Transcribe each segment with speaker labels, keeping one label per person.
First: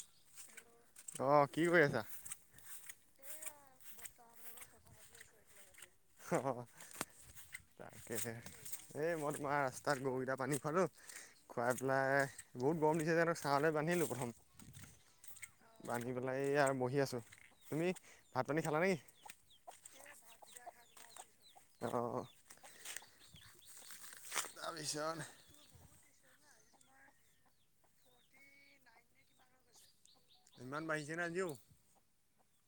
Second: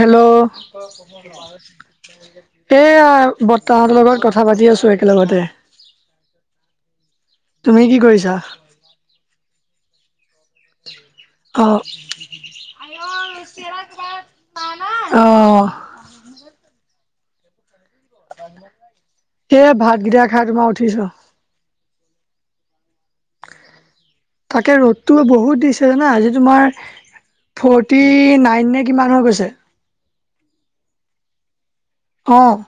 Speaker 1: Hello
Speaker 2: অ কি কৰি আছা
Speaker 1: এইয়া বৰতাহঁতৰ লগত কথা পাতি আছো একেলগতে।
Speaker 2: অ'
Speaker 1: তুমি কি
Speaker 2: তাকেহে
Speaker 1: কৰিছা?
Speaker 2: এই মই তোমাৰ ৰাস্তাত গৰুকেইটা। পানী খোৱালোঁ খোৱাই
Speaker 1: অ'।
Speaker 2: পেলাই বহুত গৰম দিছে যিহেতু ছালৈ বান্ধিলো প্ৰথম।
Speaker 1: অ',
Speaker 2: বান্ধি পেলাই এই আৰু বহি আছো, তুমি? ভাত পানী খালা নেকি
Speaker 1: সেই ভাতগেইটা খাই তোমাৰ উঠিছো।
Speaker 2: অ'
Speaker 1: তাকে
Speaker 2: তাৰপিছত
Speaker 1: ৰ'দতটো বহুত দিছে ন আজি। তোমাৰ ফ্ৰৰ্টি নাইন নে কিমান হৈ গৈছে।
Speaker 2: ইমান বাঢ়িছে ন আজিও।
Speaker 1: অ'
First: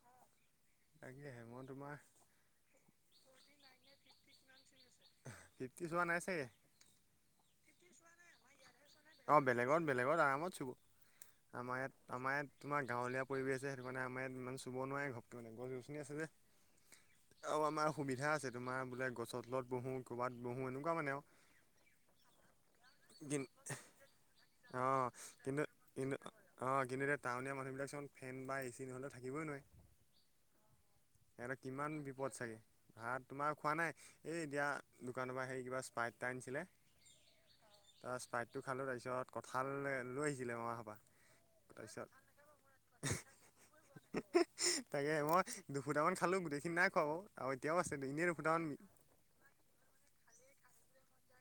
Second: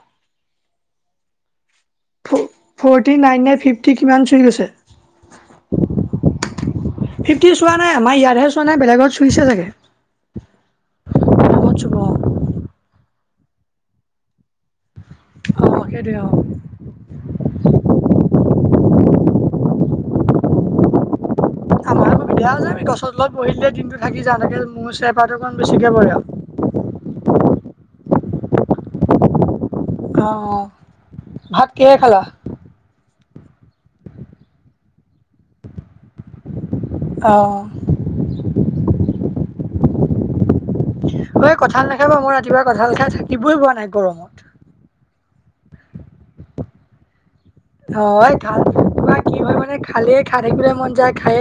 Speaker 2: তাকেহে মই তোমাৰ
Speaker 1: ফ্ৰৰ্টি নাইন ফিফটি কিমান চুই গৈছে।
Speaker 2: ফিফটি চোৱা নাই চাগে।
Speaker 1: ফিফটি চোৱা নাই আমাৰ ইয়াতে
Speaker 2: অ' বেলেগত বেলেগত আৰামত চুব।
Speaker 1: নামত
Speaker 2: আমাৰ
Speaker 1: চুব অ',
Speaker 2: ইয়াত আমাৰ ইয়াত তোমাৰ গাঁৱলীয়া পৰিৱেশ আছে, সেইটো কাৰণে আমাৰ ইয়াত ইমান চুব নোৱাৰে ঘপক মানে গছ
Speaker 1: অ',
Speaker 2: গছনি
Speaker 1: সেইটোৱে
Speaker 2: আছে যে
Speaker 1: অ'।
Speaker 2: অ' আমাৰ সুবিধা আছে তোমাৰ বোলে গছৰ তলত। বহো ক'ৰবাত বহোঁ এনেকুৱা মানে আৰু।
Speaker 1: [unintelligible] গছত লগত বহিলে দিনটো থাকি যাওঁ। তাকে মোৰ
Speaker 2: অ'
Speaker 1: চেপাটো অকণ
Speaker 2: কিন্তু
Speaker 1: বেছিকে পৰে
Speaker 2: কিন্তু
Speaker 1: আৰু
Speaker 2: অ' কিন্তু টাউনিয়া মাটি। মানুহবিলাক চোন ফেন বা এ চি নহ'লে থাকিব নোৱাৰে।
Speaker 1: অ'
Speaker 2: আৰু
Speaker 1: ভাত
Speaker 2: কিমান
Speaker 1: কিহে খালা?
Speaker 2: বিপদ চাগে ভাত। তোমাৰ খোৱা নাই এই এতিয়া দোকানৰ পৰা হেৰি কিবা স্পাইট এটা আনিছিলে।
Speaker 1: অ',
Speaker 2: তাৰপ স্পাইটটো খালো, তাৰপিছত কঁঠাল লৈ আহিছিলে মমা ঈৰ্ষা।
Speaker 1: ঔ কঁঠাল নাখাইবা, মই ৰাতিপুৱা কঁঠাল খাই থাকিবই পোৱা নাই গৰমত।
Speaker 2: তাকে মই দুফুটামান খালো, গোটেইখিনি নাই খোৱা। আৰু এতিয়াও আছে
Speaker 1: অ'
Speaker 2: এনেই দুফুটামান
Speaker 1: [unintelligible] হয় মানে খালেই খাই থাকিবলৈ মন যায় খায়।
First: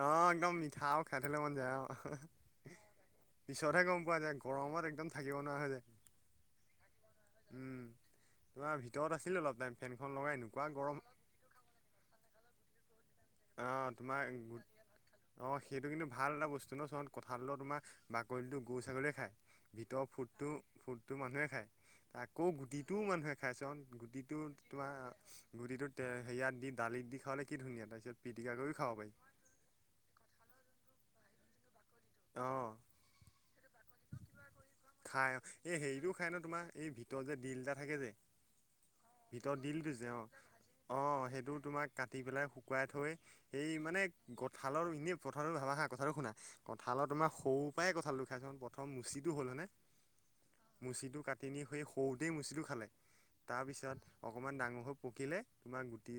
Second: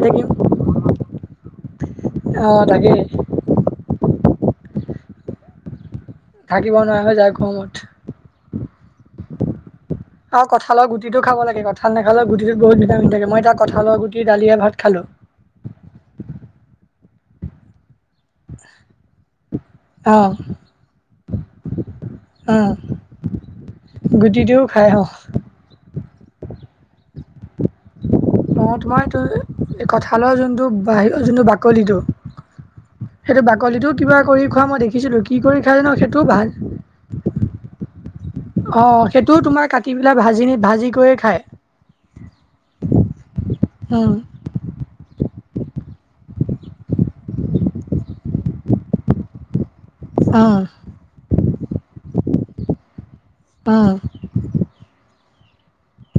Speaker 2: অ' একদম মিঠা খাই থাকিবলৈ মন যায় আৰু
Speaker 1: অ', তাকেই
Speaker 2: পিছতহে গ'ম পোৱা যায়। গৰমত একদম থাকিব নোৱাৰা হয় যায়।
Speaker 1: থাকিব নোৱাৰ হৈ যায়
Speaker 2: উম,
Speaker 1: গৰমত।
Speaker 2: তোমাৰ ভিতৰত আছিলোঁ অলপ টাইম ফেনখন লগাই
Speaker 1: অ'
Speaker 2: এনেকুৱা
Speaker 1: কঁঠালৰ
Speaker 2: গৰম
Speaker 1: গুটিতু খাব লাগে, কঁঠাল নাখালেও গুটিতো বহুত ভিটামিন থাকে। মই এতিয়া
Speaker 2: অ'
Speaker 1: কঁঠালৰ গুটি
Speaker 2: তোমাৰ
Speaker 1: দালিয়ে ভাত খালোঁ।
Speaker 2: অ' সেইটো কিন্তু ভাল এটা বস্তু ন চ। কথাল তো তোমাৰ বাকলিটো গৰু ছাগলীয়ে খায়, ভিতৰৰ
Speaker 1: অ',
Speaker 2: ফুডটো ফুডটো মানুহে খায়। আকৌ
Speaker 1: উম,
Speaker 2: গুটিটো মানুহে খাই চোৱা চোৱা গুটিটো
Speaker 1: গুটিটোও খাই
Speaker 2: তোমাৰ
Speaker 1: অ',
Speaker 2: গুটিটো। তেতিয়া সেয়াত দি দিত দি খাবাললৈ কি ধুনীয়া। তাৰপিছত, পিটিকা কৰিও
Speaker 1: অ'
Speaker 2: খাব
Speaker 1: তোমাৰ
Speaker 2: পাৰি
Speaker 1: এইটো কঁঠালৰ যোনটো বাহিৰ যোনটো বাকলিটো
Speaker 2: অহ'
Speaker 1: সেইটো বাকলিটোও কিবা কৰি খোৱা মই দেখিছিলোঁ
Speaker 2: খাই
Speaker 1: কি কৰি
Speaker 2: এই
Speaker 1: খোৱা জানো সেইটোও ভাল।
Speaker 2: কে জে
Speaker 1: অ' সেইটোও তোমাৰ কাটি পেলাই ভাজি নি ভাজি
Speaker 2: অঁ
Speaker 1: কৰি খায়।
Speaker 2: সেইটো তোমাক কাটি পেলাই শুকুৱাই থৈ এই মানে
Speaker 1: উম,
Speaker 2: কঁঠালৰ এনেই পথাৰৰ ভাবা খা কথাটো শুনা। কঁঠালৰ তোমাৰ সৰুৰ পৰাই কঁঠাল টো খাইছোন পথৰ মুচিটো হ'ল হয়নে।
Speaker 1: উম,
Speaker 2: মুচিটো কাটি নি সেই সৰুতেই মুচিটো খালে। তাৰ
Speaker 1: উম,
Speaker 2: পিছত অকমান ডাঙৰ হৈ পকিলে তোমাৰ গুটি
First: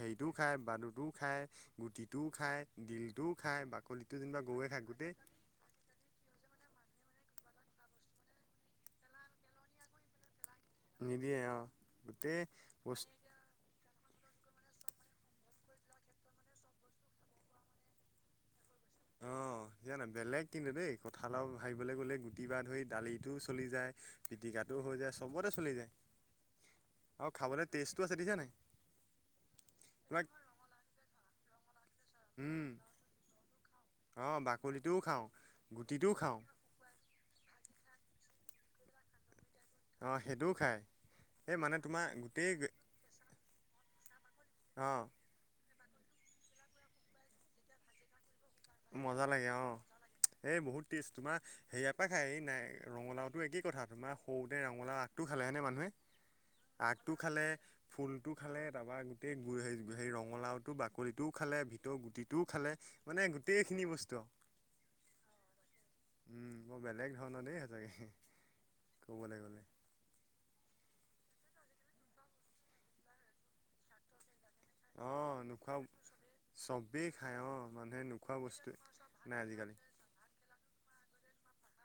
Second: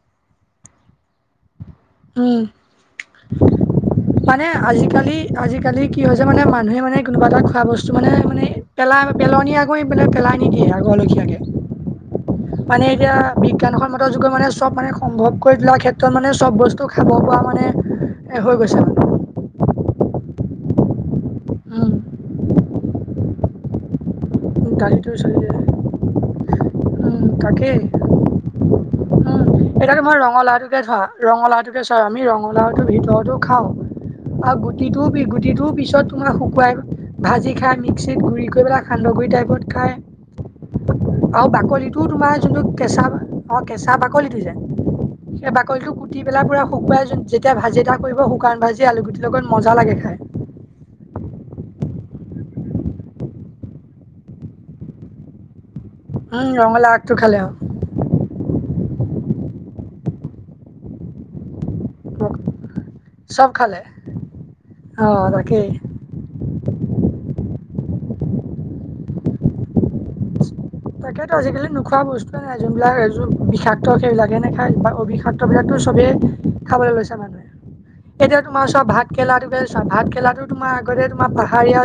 Speaker 2: হেৰিটোও খায়, বান্দুটো খায়। গুটিটোও
Speaker 1: উম।
Speaker 2: খাই, দিল টোও খাই, বাকলিতো যেনিবা
Speaker 1: মানে
Speaker 2: গৰুয়ে খাই।
Speaker 1: আজিকালি আজিকালি কি হৈছে মানে মানুহে মানে কোনোবা এটা খোৱা বস্তু মানে মানে পেলাই পেলনীয়া কৰী পেলাই। আগৰ লেষিয়াকে
Speaker 2: নিদিয়ে অ গোটেই
Speaker 1: মানে
Speaker 2: বস্তু
Speaker 1: এতিয়া বিজ্ঞানত সনমত যুগে মানে। ব মানে সম্ভৱ কৰি লোৱা ক্ষেত্ৰত মানে চ'ব বস্তু খাব পৰা মানে এ হৈ গৈছে। মানে।
Speaker 2: অ জানা বেলেগ কিন্তু দেই কথা অলপ
Speaker 1: উম,
Speaker 2: ভাবিবলৈ গ'লে গুটি বা ধৰি দালিটো চলি যায়। পিটিকাটোও হৈ
Speaker 1: দালিটো
Speaker 2: যায়
Speaker 1: চলিলে
Speaker 2: চবতে চলি যায়। আৰু খাবলৈ
Speaker 1: তাকেই
Speaker 2: টেষ্টটো আছে দেখিছা নাই
Speaker 1: উম, এটাকে মই
Speaker 2: তোমাক
Speaker 1: ৰঙালাওটোকে ধোৱা ৰঙালাওটো চোৱা আমি
Speaker 2: উম
Speaker 1: ৰঙালাওটোৰ ভিতৰতো খাওঁ।
Speaker 2: অঁ
Speaker 1: আৰু
Speaker 2: বাকলিটোও
Speaker 1: গুটিটো
Speaker 2: খাওঁ
Speaker 1: গুটিটোৰ পিছত
Speaker 2: গুটিটোও
Speaker 1: তোমাৰ
Speaker 2: খাওঁ
Speaker 1: শুকুৱাই ভাজি খাই মিক্স মিক্মত গুড়ি কৰি পেলাই খান্দহগুড়ি টাইপ। গোট খায়
Speaker 2: অঁ সেইটোও খায়
Speaker 1: আৰু
Speaker 2: এই মানে
Speaker 1: বাকলিতো তোমাৰ
Speaker 2: গোটেই
Speaker 1: যোনতো কেচা কেচা বাকলিটো যে
Speaker 2: অঁ
Speaker 1: সেই বাকলি টো কুটি পেলাই পুৰা শুকুৱাই যেতিয়া ভাজি এটা কৰিব শু
Speaker 2: মজা লাগে অ' এই বহুত টেষ্ট তোমাৰ হেয়া সৰু পায় খাই, এই নাই ৰঙালাওটো একেই কথা তোমাৰ সৰুতে ৰঙালাও আগটো খালে হয়নে মানুহে। আগটো খালে, ফুলটো খালে, তাৰপা গোটেই হেই ৰঙালাওটো বাকলিটোও খালে ভিতৰ
Speaker 1: আৰু
Speaker 2: গুটিটোও খালে মানে গোটেই।
Speaker 1: চব খালে
Speaker 2: এইখিনি বস্তু
Speaker 1: অ তাকেই
Speaker 2: উম বেলেগ ধৰণৰ দেই। [unintelligible] ক'বলৈ গ'লে।
Speaker 1: তাকেতো আজিকালি নোখোৱা বস্তুৱে নাই যোনবিলাক বিষাক্ত সেইবিলাক যেনে শাক
Speaker 2: অঁ
Speaker 1: অবিষাক্ত বিলাকটো
Speaker 2: নোখোৱা
Speaker 1: চবেই খাবলৈ
Speaker 2: চবেই
Speaker 1: লৈছে
Speaker 2: খায়
Speaker 1: মানুহে।
Speaker 2: অঁ মানুহে নোখোৱা
Speaker 1: এতিয়া তোমাৰ
Speaker 2: বস্তুৱে
Speaker 1: চোৱা ভাত
Speaker 2: নাই
Speaker 1: কেৰেলাটো বা
Speaker 2: আজিকালি।
Speaker 1: ভাত কেৰেলাটো তোমাৰ আগতে। আমাৰ পাহাৰীয়া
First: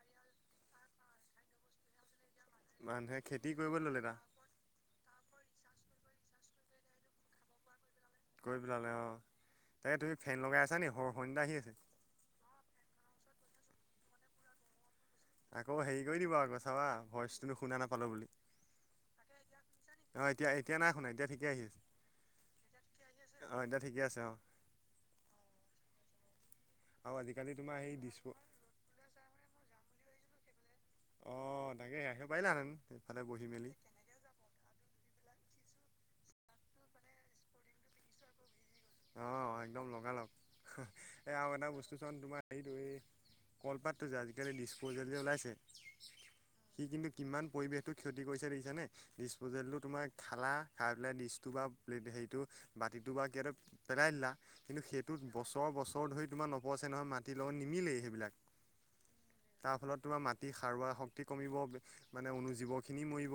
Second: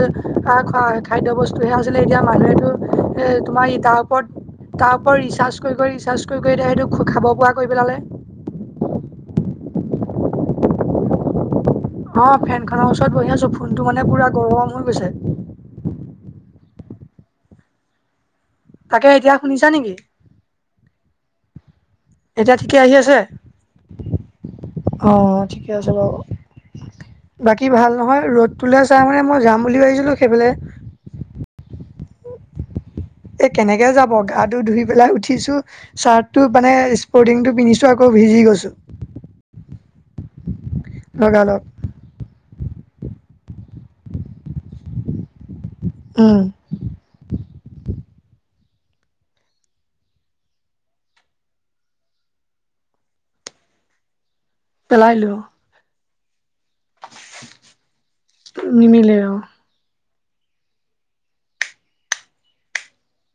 Speaker 1: শাক খাদ্য বস্তুহে আছিলে এতিয়া। মানুহেতো
Speaker 2: মানুহে
Speaker 1: এ
Speaker 2: খেতি কৰিব
Speaker 1: তাৰ
Speaker 2: ল'লে না।
Speaker 1: ওপৰত তাৰ ওপৰত ৰিচাৰ্জ কৰি কৰি ৰিচাৰ্জ কৰি কৰি এতিয়া সেইটো খাব পৰা কৰি পেলালে।
Speaker 2: কৰি পেলা'লে অ' তাকে তুমি ফেন লগাই আছা নে হ সলনি এটা আহি আছে।
Speaker 1: অ' ফেন খনৰ ওচৰত বহি আছো, ফোন টো মানে পোৰা গৰম হৈ গৈছে।
Speaker 2: আকৌ হেৰি কৰি দিব আকৌ চাবা ভইচ টোনো শুনা নাপালো বুলি।
Speaker 1: তাকে এতিয়া শুনিছা নেকি
Speaker 2: অ' এতিয়া এতিয়া নাই শুনা এতিয়া ঠিকে আহিছে।
Speaker 1: এতিয়া ঠিকে আহি আছে,
Speaker 2: আছে অঁ।
Speaker 1: অ' ঠিকে আছে বাৰু।
Speaker 2: আৰু আজিকালি
Speaker 1: বাকী
Speaker 2: তোমাৰ
Speaker 1: ভাল
Speaker 2: সেই
Speaker 1: নহয়
Speaker 2: দিছপ
Speaker 1: ৰ'দতলৈ চাই মানে মই যাম বুলি ভাবিছিলো। সেইপিনে।
Speaker 2: অঁ তাকে আহিব পাৰিলা হন।
Speaker 1: এ কেনেকে যাব গা ধুই পেলাই উঠিছো। চাৰ্ট টো মানে স্পৰ্টিং টো পিন্ধিছো আকৌ ভিজি গৈছো।
Speaker 2: অ' একদম লগালগ এ আৰু
Speaker 1: লগালগ
Speaker 2: এটা বস্তু চোন তোমাৰ হেৰিটো এই। কলপাতটো যে আজিকালি ডিছপ'জেল ওলাইছে
Speaker 1: উম
Speaker 2: সি কিন্তু কিমান। পৰিৱেশটো ক্ষতি কৰিছে দেখিছানে? ডিচপজেলটো তোমাৰ খালা খাই পেলাই ডিচটো বা প্লেৰ্ট হেৰিটো মাটিটো বা কিবা পেলাই দিলা কিন্তু
Speaker 1: পেলাই
Speaker 2: সেইটোত
Speaker 1: দিওঁ
Speaker 2: বছৰ বছৰ ধৰি তোমাৰ। অপচে নহয় মাটিৰ লগত নিমিলেই সেইবিলাক
Speaker 1: নিমিলে অ
Speaker 2: তাৰ ফলত। তোমাৰ মাটি সাৰুৱোৱা শক্তি কমিব মানে অনু জীৱখিনি মৰিব।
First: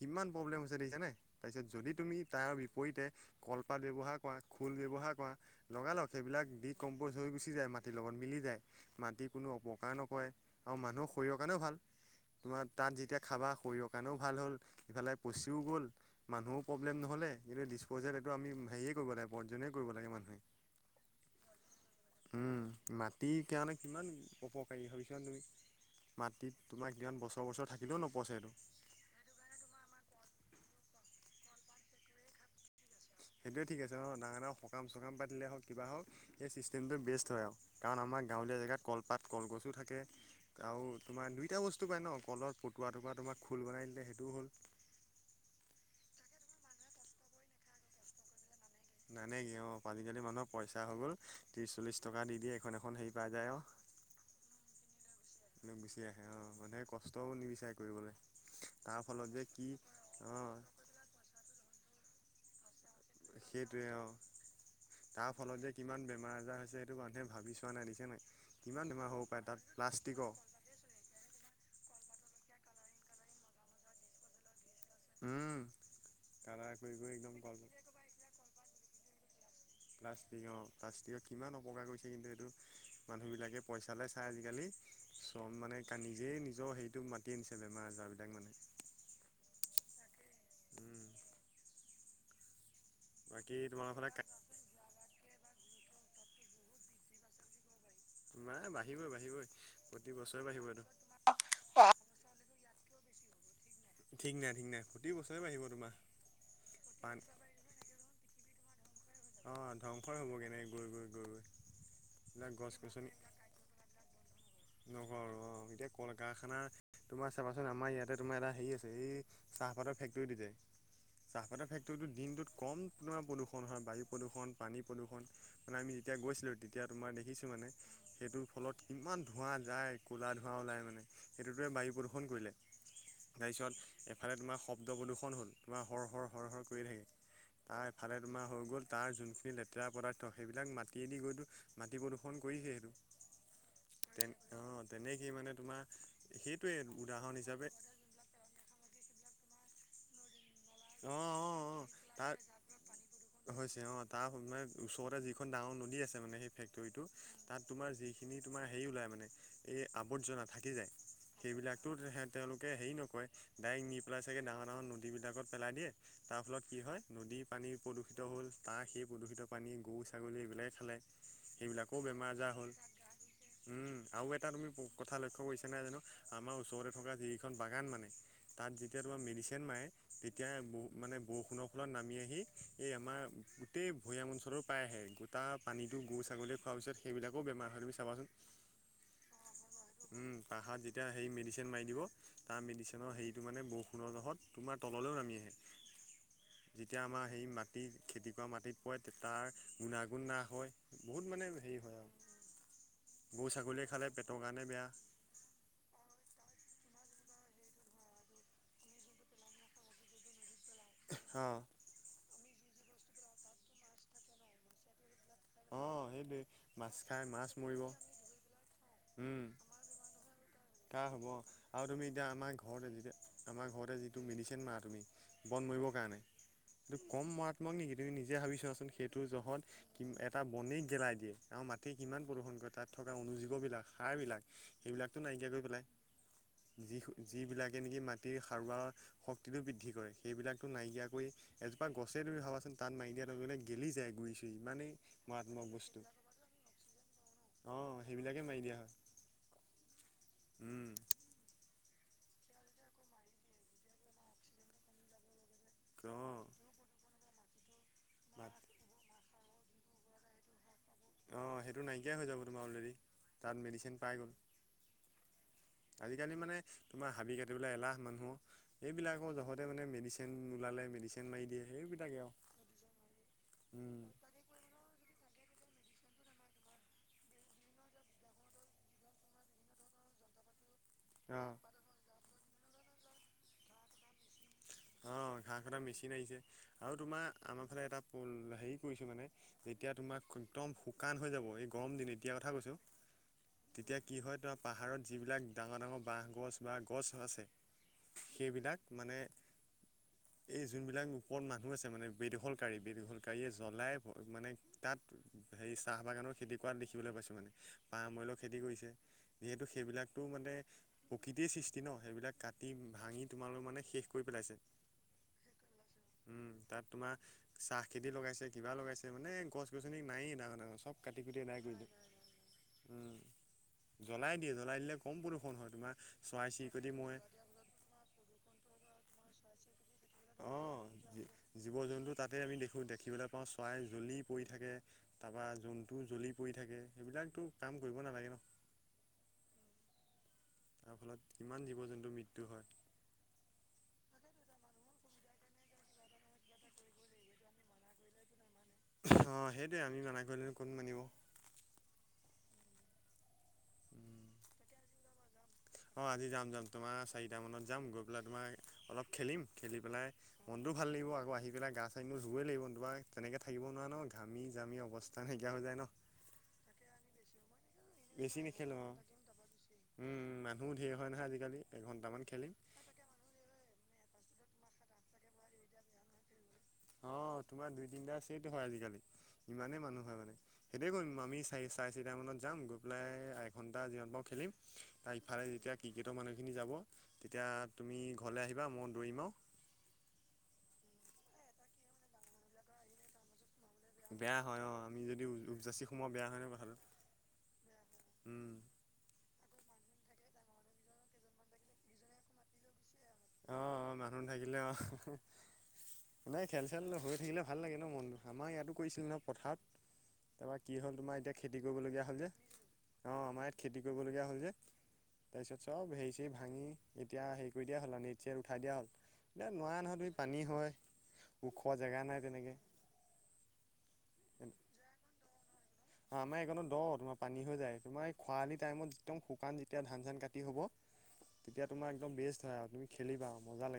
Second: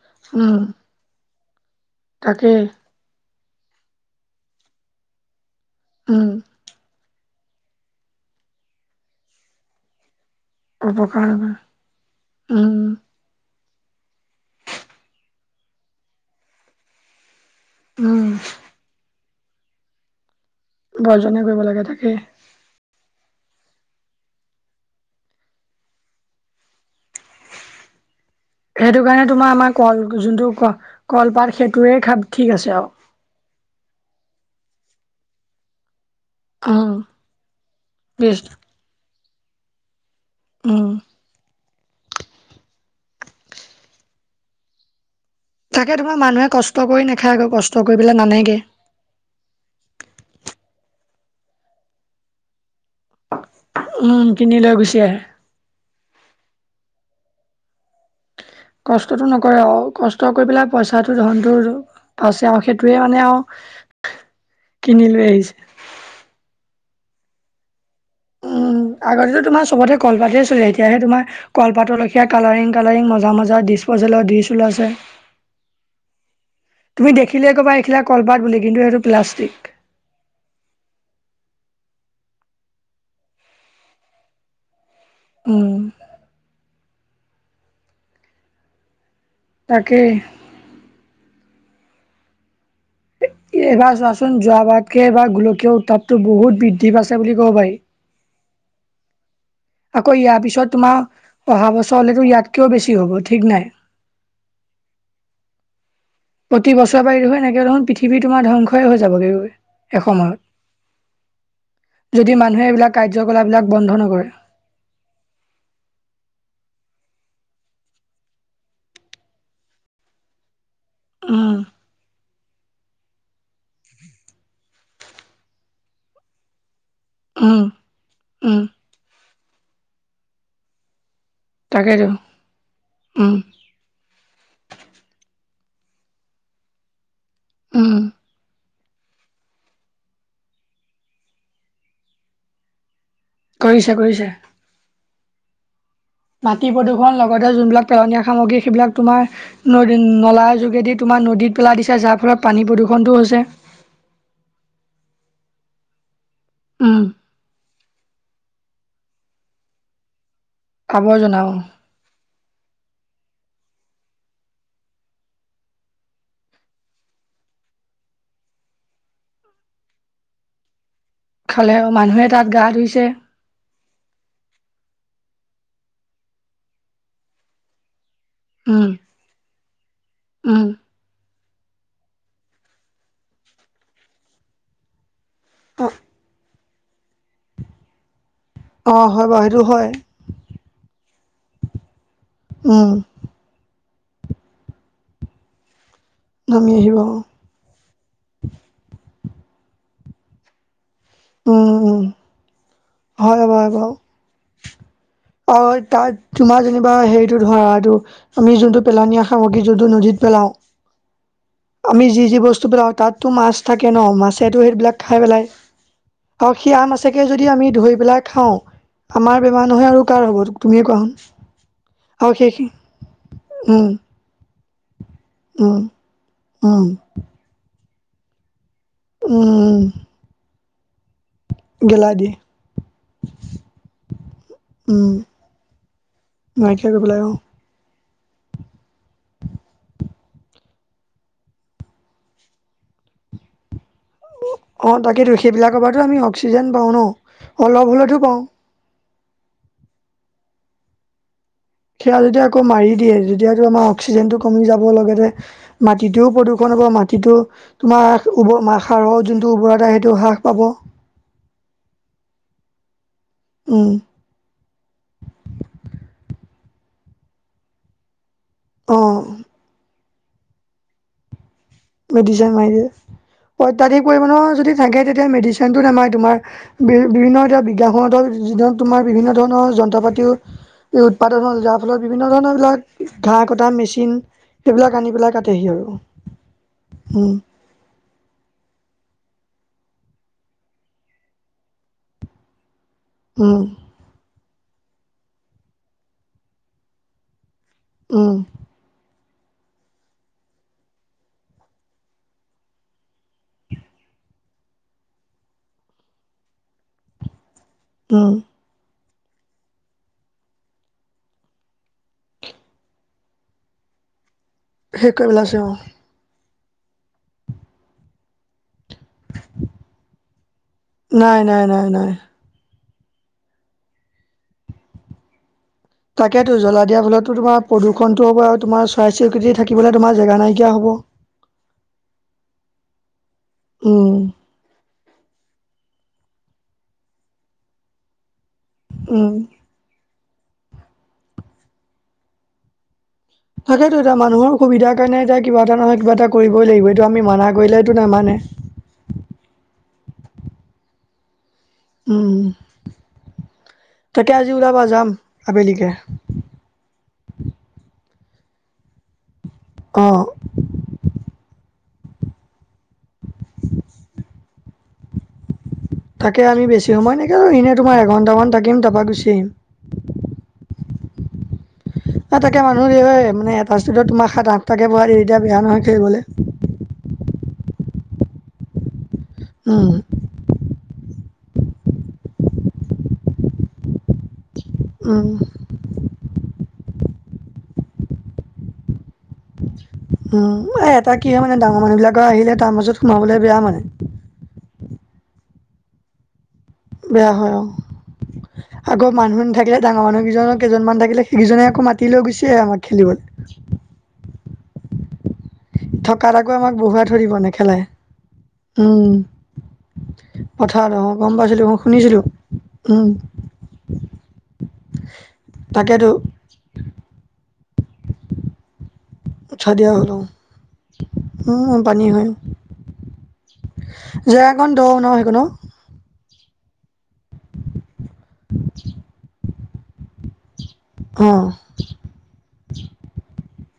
Speaker 2: কিমান
Speaker 1: উম
Speaker 2: প্ৰব্লেম হৈছে দেখিছানে? তাৰপিছত যদি তুমি তাৰ
Speaker 1: তাকেই
Speaker 2: বিপৰীতে কলপাত ব্যৱহাৰ কৰা। খোল ব্যৱহাৰ কৰা লগালগ
Speaker 1: উম
Speaker 2: সেইবিলাক দি ক'ম। হৈ গুচি যায় মাটিৰ লগত মিলি যায়, মাটি কোনো অপকাৰ নকৰে। আৰু মানুহৰ
Speaker 1: অপকাৰ
Speaker 2: শৰীৰৰ
Speaker 1: নকৰে
Speaker 2: কাৰণেও ভাল, তোমাৰ
Speaker 1: উম
Speaker 2: তাত যেতিয়া খাবা। শৰীৰৰ কাৰণেও ভাল হ'ল, ইফালে পচিও গ'ল, মানুহো প্ৰব্লেম নহ'লে। যিহেতু ডিছপজেল
Speaker 1: উম
Speaker 2: এইটো আমি হেৰিয়ে কৰিব লাগে পৰ্জনেই কৰিব লাগে মানুহে।
Speaker 1: বৰ্জনে কৰিব লাগে তাকেই
Speaker 2: তেতিয়া হ'লে কাৰণে কিমান অপকাৰী ভাবিছ ন তুমি মাটিত তোমাক কিমান বছৰ বছৰ থাকিলেও নপচে টো
Speaker 1: সেইটো কাৰণে তোমাৰ আমাৰ কল যোনটো কলপাত সেইটোৱে খাব ঠিক আছে আৰু
Speaker 2: সেইটোয়ে ঠিক আছে ন ডাঙৰ ডাঙৰ সকাম চকাম পাতিলে হও কিবা হওক সেই
Speaker 1: উম
Speaker 2: চিষ্টেমটো বেষ্ট হয় আৰু কাৰণ আমাৰ
Speaker 1: বেষ্ট
Speaker 2: গাঁৱলীয়া জেগাত কলপাত কলগছো থাকে
Speaker 1: উম
Speaker 2: আৰু তোমাৰ দুইটা বস্তু বট পায় ন কলৰ পটুৱা টুকুা তোমাক খুল বনাই দিলে সেইটোও হ'ল
Speaker 1: তাকে ধোমৰা মানুহে কষ্ট কৰি নাখায় আগৌ কষ্ট কৰি পেলাই নানেগে
Speaker 2: নাই নাই কি আজিকালি মানুহৰ পইচা হৈ গল ত্ৰিশ চল্লিশ টকা দি দিয়ে এখন এখন হেৰি পাই যায় আৰু
Speaker 1: উম কিনি লৈ গুচি আহে
Speaker 2: ঠিক আহে অ মানে কষ্টও নিবিচাৰে কৰিবলৈ তাৰ
Speaker 1: কষ্টতটো
Speaker 2: ফলত যে
Speaker 1: নকৰে
Speaker 2: কি
Speaker 1: অ কষ্ট
Speaker 2: অ
Speaker 1: কৰি পেলাই পইচাটো ধনতো পছে আৰু সেইটো
Speaker 2: সেইটোৱে অ
Speaker 1: কিনি লৈ
Speaker 2: তাৰ
Speaker 1: আহিছে
Speaker 2: ফলত যে কিমান বেমাৰ আজাৰ হৈছে সটো মানুহে ভাবি চোৱা নাই
Speaker 1: উম
Speaker 2: কিমান বেমাৰ হ'ব
Speaker 1: আগতে
Speaker 2: পাৰে তাত
Speaker 1: তোমাৰ চবতে
Speaker 2: প্লাষ্টিকৰ
Speaker 1: কলপাতে চছিলে এতিয়াহে তোমাৰ কলপাতলৈে সেয়া কালাৰিং কালাৰিং মজা মজা ডিছপ'জেলৰ দি চোলিছে
Speaker 2: উম কালাৰ কৰি কৰি
Speaker 1: তুমি
Speaker 2: একদম কল
Speaker 1: দেখিলে ক'বা এইখিলা কলপাত বুলি কিন্তু সেইটো প্লাষ্টিক
Speaker 2: প্লাষ্টিকৰ প্লাষ্টিকক কিমান অপকাৰ কৰিছে কিন্তু এইটো মানুহবিলাকে পইচালৈ চাই আজিকালি চব
Speaker 1: উম,
Speaker 2: মানে নিজেই নিজৰ হেৰিটো মাতি আনিছে বেমাৰ আজাৰ বিলাক মানে
Speaker 1: তাকেই
Speaker 2: উম বাকী
Speaker 1: এইবাৰ
Speaker 2: তোমালোকৰ ফালে কা
Speaker 1: যোৱাচোন যোৱাবাৰকে এইবাৰ গোলকীয় উত্তাপটো বহুত বৃদ্ধি পাইছে বুলি ক'ব পাৰি।
Speaker 2: মা বাঢ়িবই বাঢ়িবই। প্ৰতি
Speaker 1: আকৌ ইয়াৰ
Speaker 2: বছৰে বাঢ়িব
Speaker 1: পিছত
Speaker 2: এইটো
Speaker 1: তোমাৰ, অহা বছৰ হ'লেতো ইয়াতকেও বেছি হ'ব ঠিক নাই।
Speaker 2: ঠিক নাই ঠিক নাই। প্ৰতি বছৰে বাঢ়িব তোমাৰ।
Speaker 1: প্ৰতি বছৰ বাঢ়িব, এনেকে খুন পৃথিৱী তোমাৰ ধ্বংস হৈ যাবগৈ
Speaker 2: অ, ধ্বংসই হ'ব
Speaker 1: এসময়ত।
Speaker 2: এনেকে গৈ গৈ গৈ গৈ।
Speaker 1: যদি মানুহে এইবিলাক কাৰ্য-কলাপবিলাক বন্ধ নকৰে।
Speaker 2: নকৰ ন? এতিয়া কল কাৰখানা, তোমাৰ চাবাচোন আমাৰ ইয়াতে তোমাৰ এটা হেৰি আছে, এই চাহপাতৰ ফেক্টৰী টো যে।
Speaker 1: উম,
Speaker 2: চাহপাতৰ ফেক্টৰীটো দিনটোত কম তোমাৰ প্ৰদূষণ হয়, বায়ু প্ৰদূষণ, পানী প্ৰদূষণ, মানে আমি যেতিয়া গৈছিলো তে, তেতিয়া তোমাৰ দেখিছোঁ
Speaker 1: উম,
Speaker 2: মানে, সেইটোৰ
Speaker 1: উম,
Speaker 2: ফলত কিমান ধোঁৱা যায়, ক'লা ধোঁৱা ওলাই মানে। সেইটোটোৱে বায়ু
Speaker 1: তাকেইতো
Speaker 2: প্ৰদূষণ কৰিলে।
Speaker 1: উম।
Speaker 2: তাৰপিছত এফালে তোমাৰ শব্দ প্ৰদূষণ হ'ল। তোমাৰ হৰ-হৰ হৰ-হৰ কৰি থাকে, তাৰ
Speaker 1: উম,
Speaker 2: এফালে তোমাৰ হৈ গ'ল, তাৰ যোনখিনি লেতেৰা পদাৰ্থ সেইবিলাক মাটিয়েদি গৈ তো মাটি প্ৰদূষণ কৰিছেই সেইটো।
Speaker 1: কৰিছে কৰিছে।
Speaker 2: তেন অ তেনেকেই মানে তোমাৰ
Speaker 1: মাটি
Speaker 2: সেইটোৱে
Speaker 1: প্ৰদূষণ
Speaker 2: উদাহৰণ
Speaker 1: লগতে
Speaker 2: হিচাপে
Speaker 1: যোনবিলাক পেলনীয়া সামগ্ৰী সেইবিলাক তোমাৰ ন-নলা য দি
Speaker 2: অ
Speaker 1: তোমাৰ
Speaker 2: অ
Speaker 1: নদীত
Speaker 2: অ
Speaker 1: পেলাই দিছে যাৰ
Speaker 2: তাৰ
Speaker 1: ফলত পানী প্ৰদূষনটো হৈছে।
Speaker 2: দি আছে মানে সেই
Speaker 1: উম,
Speaker 2: ফেক্টৰীটো। তাত তোমাৰ যিখিনি তোমাৰ হেৰি ওলাই মানে, এই আবৰ্জনা থাকি টি যায়,
Speaker 1: আৱৰ্জনা অ,
Speaker 2: সেইবিলাকতো হে-তেওঁলোকে হেৰি নকৰে ডাইৰেক্ট নি পেলাই চাগে ডাঙৰ ডাঙৰ নদীবিলাকত পেলাই দিয়ে, তাৰ ফলত কি হয় নদী-পানী প্ৰদূষিত হ'ল, তাৰ সেই প্ৰদূষিত পানী গৰু ছাগলীয়ে বিলাকে খালে,
Speaker 1: খালে
Speaker 2: সেইবিলাকও
Speaker 1: মানুহে তাত
Speaker 2: বেমাৰ-আজাৰ
Speaker 1: গা
Speaker 2: হ'ল।
Speaker 1: ধুইছে
Speaker 2: উম। আও এটা তুমি প-কথা লক্ষ্য কৈছা নে নাই জানো, আমাৰ ওচৰতে থকা যিখন বাগান মানে তাত
Speaker 1: উম,
Speaker 2: যেতিয়া তোমাৰ মেডিচিন মাৰে, এতিয়া
Speaker 1: উম।
Speaker 2: ব মানে বৰষুণৰ ফলত নামি আহি, এই আমাৰ গোটেই ভৈয়াম অঞ্চলো প্ৰায় আহে, গোটা
Speaker 1: অ,
Speaker 2: পানীটো গৰু-ছাগলী খোৱাৰ পিছত সেইবিলাকো বেমাৰ হয়। তুমি চাবাচোন।
Speaker 1: অ হয় বাৰু সেইটো হয়।
Speaker 2: তেতিয়া হেৰি মেডিচিন মাৰি দিব, তাৰ
Speaker 1: উম,
Speaker 2: মেডিচিনৰ হেৰিটো মানে বৰষুণৰ জোখত তোমাৰ তললৈও নামি আহে,
Speaker 1: নামি আহিব
Speaker 2: যেতিয়া
Speaker 1: অ,
Speaker 2: আমাৰ সেই মাটি খেতি কৰা মাটিত পৰে তে- তাৰ গুণাগুণ না হয়, বহুত মানে
Speaker 1: উম,
Speaker 2: হেৰি
Speaker 1: উম।
Speaker 2: হয় আৰু।
Speaker 1: হয়
Speaker 2: গৰু ছাগলীয়ে
Speaker 1: ব-বাৰু,
Speaker 2: খালে পেটৰ কাৰণে বেয়া
Speaker 1: আৰু তাত তোমাৰ যেনিবা হেৰি টো ধৰা এইটো আমি যোনটো পেলনীয়া সামগ্ৰী যোনটো নদীত পেলাওঁ,
Speaker 2: অ
Speaker 1: আমি যি যি বস্তু পেলাওঁ, তাততো মাছ থাকে ন মাছেতো সেইবিলাক খাই পেলাই
Speaker 2: অ সেইটোৱে
Speaker 1: আৰু সেয়া
Speaker 2: মাছ খাই
Speaker 1: মাছকে যদি
Speaker 2: মাছ
Speaker 1: আমি
Speaker 2: মৰিব
Speaker 1: ধৰি পেলাই খাওঁ, আমাৰ
Speaker 2: উম
Speaker 1: বেমাৰ নহয় আৰু কাৰ হ'ব তুমিয়ে
Speaker 2: কাহ
Speaker 1: কোৱাচোন?
Speaker 2: হ'ব আৰু তুমি এতিয়া
Speaker 1: অ
Speaker 2: আমাৰ
Speaker 1: শেষ,
Speaker 2: ঘৰতে যেতিয়া আমাৰ
Speaker 1: উম।
Speaker 2: ঘৰতে যিটো মেডিচিন মাৰা তুমি বন
Speaker 1: উম
Speaker 2: মৰিবৰ কাৰণে
Speaker 1: উম
Speaker 2: সেইটো কম মাৰাত্মক নেকি তুমি নিজে ভাবি চোৱা সেইটো জহত,
Speaker 1: উম
Speaker 2: টা বনেই গেলাই দিয়ে। আৰু মাটিৰ
Speaker 1: গেলাই
Speaker 2: কিমান
Speaker 1: দিয়ে
Speaker 2: প্ৰদূষন কৰে তাত থকা অনুজীৱ বিলাক, সাৰ বিলাক।
Speaker 1: উম
Speaker 2: সেইবিলাকতো নাইকিয়া কৰি পেলায়।
Speaker 1: নাইকিয়া কৰি পেলাই অ
Speaker 2: যি-যিবিলাকে নেকি মা টি সাৰুৱা শক্তিটো বৃদ্ধি কৰে, সেইবিলাকটো নাইকিয়া কৰি, এজোপা গছে তুমি ভাৱাচোন তাত নাইকিয়া [unintelligible] গেলি যায় গুৰি-চুৰি ইমানে
Speaker 1: তাকেইেতো সেইবিলাকৰ পৰাটো আমি অক্সিজেন পাওঁ ন?
Speaker 2: অ
Speaker 1: অলপ হ'লেতো পাওঁ।
Speaker 2: সেইবিলাকে মাৰি দিয়া হয় উম
Speaker 1: সেয়া যেতিয়া আকৌ মাৰি দিয়ে, যেতিয়াটো আমাৰ অক্সিজেনটো কমি যাব লগতে,
Speaker 2: অ
Speaker 1: মাটিটোও প্ৰদূষণ হ'ব। মাটিটো তোমাৰ
Speaker 2: মাত
Speaker 1: [unintelligible] সাৰৰ যোনটো উৰ্বৰতা সেইটো হ্ৰাস পাব।
Speaker 2: অ, সেইটো নাইকিয়াই হৈ যাব তোমাৰ অলৰেডি। তাত
Speaker 1: উম
Speaker 2: মেডিচিন পাই গ'ল। আজিকালি মানে, তোমাৰ হাবি কাটিবলে এলাহ মানুহৰ,
Speaker 1: অ
Speaker 2: এইবিলাকৰ জহতে মানে মেডিচি চিন ওলালে মেডিচিন মাৰি দিয়ে। সেইবিলাকে আৰু
Speaker 1: মেডিচিন, মাৰি দিয়ে অত্যাধিক
Speaker 2: উম।
Speaker 1: পৰিমণৰ যদি থাকে তেতিয়া মেডিচিন তেন্তটো নমাই, তোমাৰ বি বিভিন্ন এতিয়া বিজ্ঞানখনত, যি তোমাৰ বিভিন্ন ধৰণৰ যন্ত্ৰ পাতিও। এই উৎপাদন
Speaker 2: অ',
Speaker 1: হ'ল, যাৰ ফলত বিভিন্ন ধৰণৰ এই বিলাক ঘাঁহ কটা মেচিন সেইবিলাক আনি
Speaker 2: অ',
Speaker 1: পেলাই
Speaker 2: ঘাঁহ
Speaker 1: কাটেহি
Speaker 2: কটা
Speaker 1: আৰু।
Speaker 2: মেচিন আহিছে আৰু তোমাৰ,
Speaker 1: উম
Speaker 2: আমাৰ ফালে এটা হেৰি কৰিছো। মানে যেতিয়া তোমাক একদম শুকান হৈ যাব এই গৰম দিন এতিয়া কথা কৈছো।
Speaker 1: উম
Speaker 2: তেতিয়া কি হয় তোমাৰ পাহাৰত যিবিলাক ডাঙৰ ডাঙৰ বাঁহ গছ, বা গছ আছে।
Speaker 1: উম
Speaker 2: সেইবিলাক মানে এই যোনবিলাক ওপৰত মানুহ আছে, মানে বেদখলকাৰী বেদীখলকাৰীয়ে জ্বলাই মানে। তাত সেই চাহ বাগানৰ খেতি কৰা দেখিবলৈ পাইছো মানে পাহ
Speaker 1: উম
Speaker 2: মইলও খেতি কৰিছে। যিহেতু সেইবিলাকতো মানে প্ৰকৃতিয়ৰ সৃষ্টি ন সেইবিলাক কাটি ভাঙি তোমালোক মানে শেষ কৰি পেলাইছে।
Speaker 1: শেষ কৰি পেলাইছে
Speaker 2: উম, তাত তোমাৰ চাহ খেতি লগাইছে কিবা লগাইছে। মানে গছ, গছনি নায়েই, চব কাটি কুটি
Speaker 1: নাই
Speaker 2: এদাই
Speaker 1: নাই
Speaker 2: কৰি দি
Speaker 1: নাই নাই
Speaker 2: উম, জ্বলাই দিয়ে জ্বলাই দিলে কম বৰষুণ হয়। তোমাৰ চৰাই
Speaker 1: তাকেতো জ্বল
Speaker 2: চিৰিকটি
Speaker 1: দিয়া
Speaker 2: মৰে
Speaker 1: ফলতো তোমাৰ প্ৰূষণতো হব আৰু তোমাৰ চই চিৰতি থাকে। শিবলে তোমাৰ জেগা
Speaker 2: অ
Speaker 1: নাইকিয়া হ'ব।
Speaker 2: জীৱ জন্তু তাতে আমি দেখোঁ দেখিবলৈ পাওঁ, চৰাই জ্বলি
Speaker 1: উম
Speaker 2: পৰি থাকে তাৰপৰা যোন টো, জ্বলি পৰি থাকে সেইবিলাকতো কাম কৰিব নালাগে ন।
Speaker 1: উম।
Speaker 2: তাৰ ফলত, কিমান জীৱ জন্তুৰ মৃত্যু হয়।
Speaker 1: তাকেতেতো, এয়া মানুহৰ সুবিধাৰ কাৰণে এতিয়া কিবা এটা নহয় কিবা এটা কৰিবই লাগিব, এইটো আমি মাননা কৰিলেতো নামানে।
Speaker 2: অ, সেইটোৱয়ে আমি নানাই কৰিলে কোন মানিব।
Speaker 1: উম, তাকে আজি উলাবা যাম। আবেলিকে
Speaker 2: অ, আজি যাম, যাম তোমাৰ চাৰিটা মানত যাম গৈ, পেলাই তোমাৰ অলপ খেলিম। খেলি
Speaker 1: অ
Speaker 2: পেলাই মনটো ভাল লাগিব আকৌ। আহি এইবিলাক গা চাননো ধুই লাগিব তোিবা তেনেকৈ থাকিব নোৱাৰে ন ঘামি জামি অৱস্থা নাইকিয়া হৈ যায় ন।
Speaker 1: তাকে আমি বেছি সময় নকৰি আৰু এনেই তোমাৰ
Speaker 2: বেছি
Speaker 1: এঘণ্টামান
Speaker 2: নেখেলোঁ
Speaker 1: থাকিম
Speaker 2: অঁ
Speaker 1: তাৰপৰা গুচি
Speaker 2: উম মানুহো
Speaker 1: আহিম।
Speaker 2: ধেৰ হয়, ন, আজিকালি এঘন্টামান খেলিম
Speaker 1: তাকে মানুহ দ মানে এটা ষ্টেডত তোমাক সাত আঠটাকৈ বহ দে, এতিয়া বেয়া নহয় খেলিবলৈ।
Speaker 2: অ, তোমাৰ দুই তিনিটা চেইটো হয়, আজিকালি ইমানেই
Speaker 1: উম
Speaker 2: মানুহ হয় মানে। সেইটোৱে কৰিম, আমি চাৰি চাৰে চাৰিটামানত যাম, গৈ পেলাই এণ্টা যিহত পাৰওঁ খেলিম।
Speaker 1: উম
Speaker 2: ইফালে যেতিয়া কি গেটৰ মানুহখিনি যাব তেতিয়া তুমি এইফালে আহিবা, মই দৌৰিম আৰু।
Speaker 1: উম, এটা কি হয়ে মানে ডাঙৰ মানুহ বিলাকৰ আহিলে, তাৰ মাছত সোমাবলৈ বেয়া মানে।
Speaker 2: [unintelligible] সমমোৱা বেয়া হয় ন। কথাটো
Speaker 1: বেয়া হয়, অ,
Speaker 2: উম
Speaker 1: আগৰ মানুহিন থাকিলে ডাঙৰ মানুহ কেইজনৰ, কেইজনমান থাকিলে সেইকেইজনে আকৌ মাতি লৈ গুছে, আমাক খেলিবলৈ।
Speaker 2: অ [inaudible] নাই,
Speaker 1: আকৌ
Speaker 2: খেল
Speaker 1: আমাক
Speaker 2: চেল
Speaker 1: বহুৱাই
Speaker 2: হৈ
Speaker 1: থৈ দিব
Speaker 2: থাকিলে ভাল লাগে
Speaker 1: নেখেলাই
Speaker 2: ন মনটো, আমাৰ ইয়াতো কৰিছিল
Speaker 1: উম
Speaker 2: ন, পথাৰত। তাৰপৰা কি
Speaker 1: পথাৰত
Speaker 2: হ'ল
Speaker 1: অ
Speaker 2: তোমাৰ
Speaker 1: গম
Speaker 2: এতিয়া খেতি
Speaker 1: পাইছিলো অ
Speaker 2: কৰিবলগীয়া হ'ল,
Speaker 1: শুনিছিলো
Speaker 2: যে
Speaker 1: উম
Speaker 2: অ, আমাৰ ইয়াত খেতি কৰিবলগীয়া হ'ল তাৰপিছত চব,
Speaker 1: তাকেতো
Speaker 2: হেৰি চেৰী ভাঙি, এতিয়া হেৰি কৰি দিয়া হ'ল আৰু চ উঠাই দিয়া হ'ল। এয়া
Speaker 1: উঠা
Speaker 2: নোৱাৰ
Speaker 1: দিয়া
Speaker 2: নহয়,
Speaker 1: হ'ল
Speaker 2: তুমি
Speaker 1: অ
Speaker 2: পানী হয়, ওখ
Speaker 1: উম
Speaker 2: জেগা
Speaker 1: পানী
Speaker 2: নাই
Speaker 1: হয়
Speaker 2: তেনেকে।
Speaker 1: জেগখন দ, ন সেইখনউ।
Speaker 2: আমাৰ এইখনো দ তোমাৰ পানী হৈ যায়, তোমাৰ এই খৰালি টাইমত, একদম শুকান যেতিয়া ধান চান কাটি হ'ব। তেতিয়া তোমাৰ, একদম বেষ্ট হয়, আৰু তুমি খেলিবা মজা লাগে।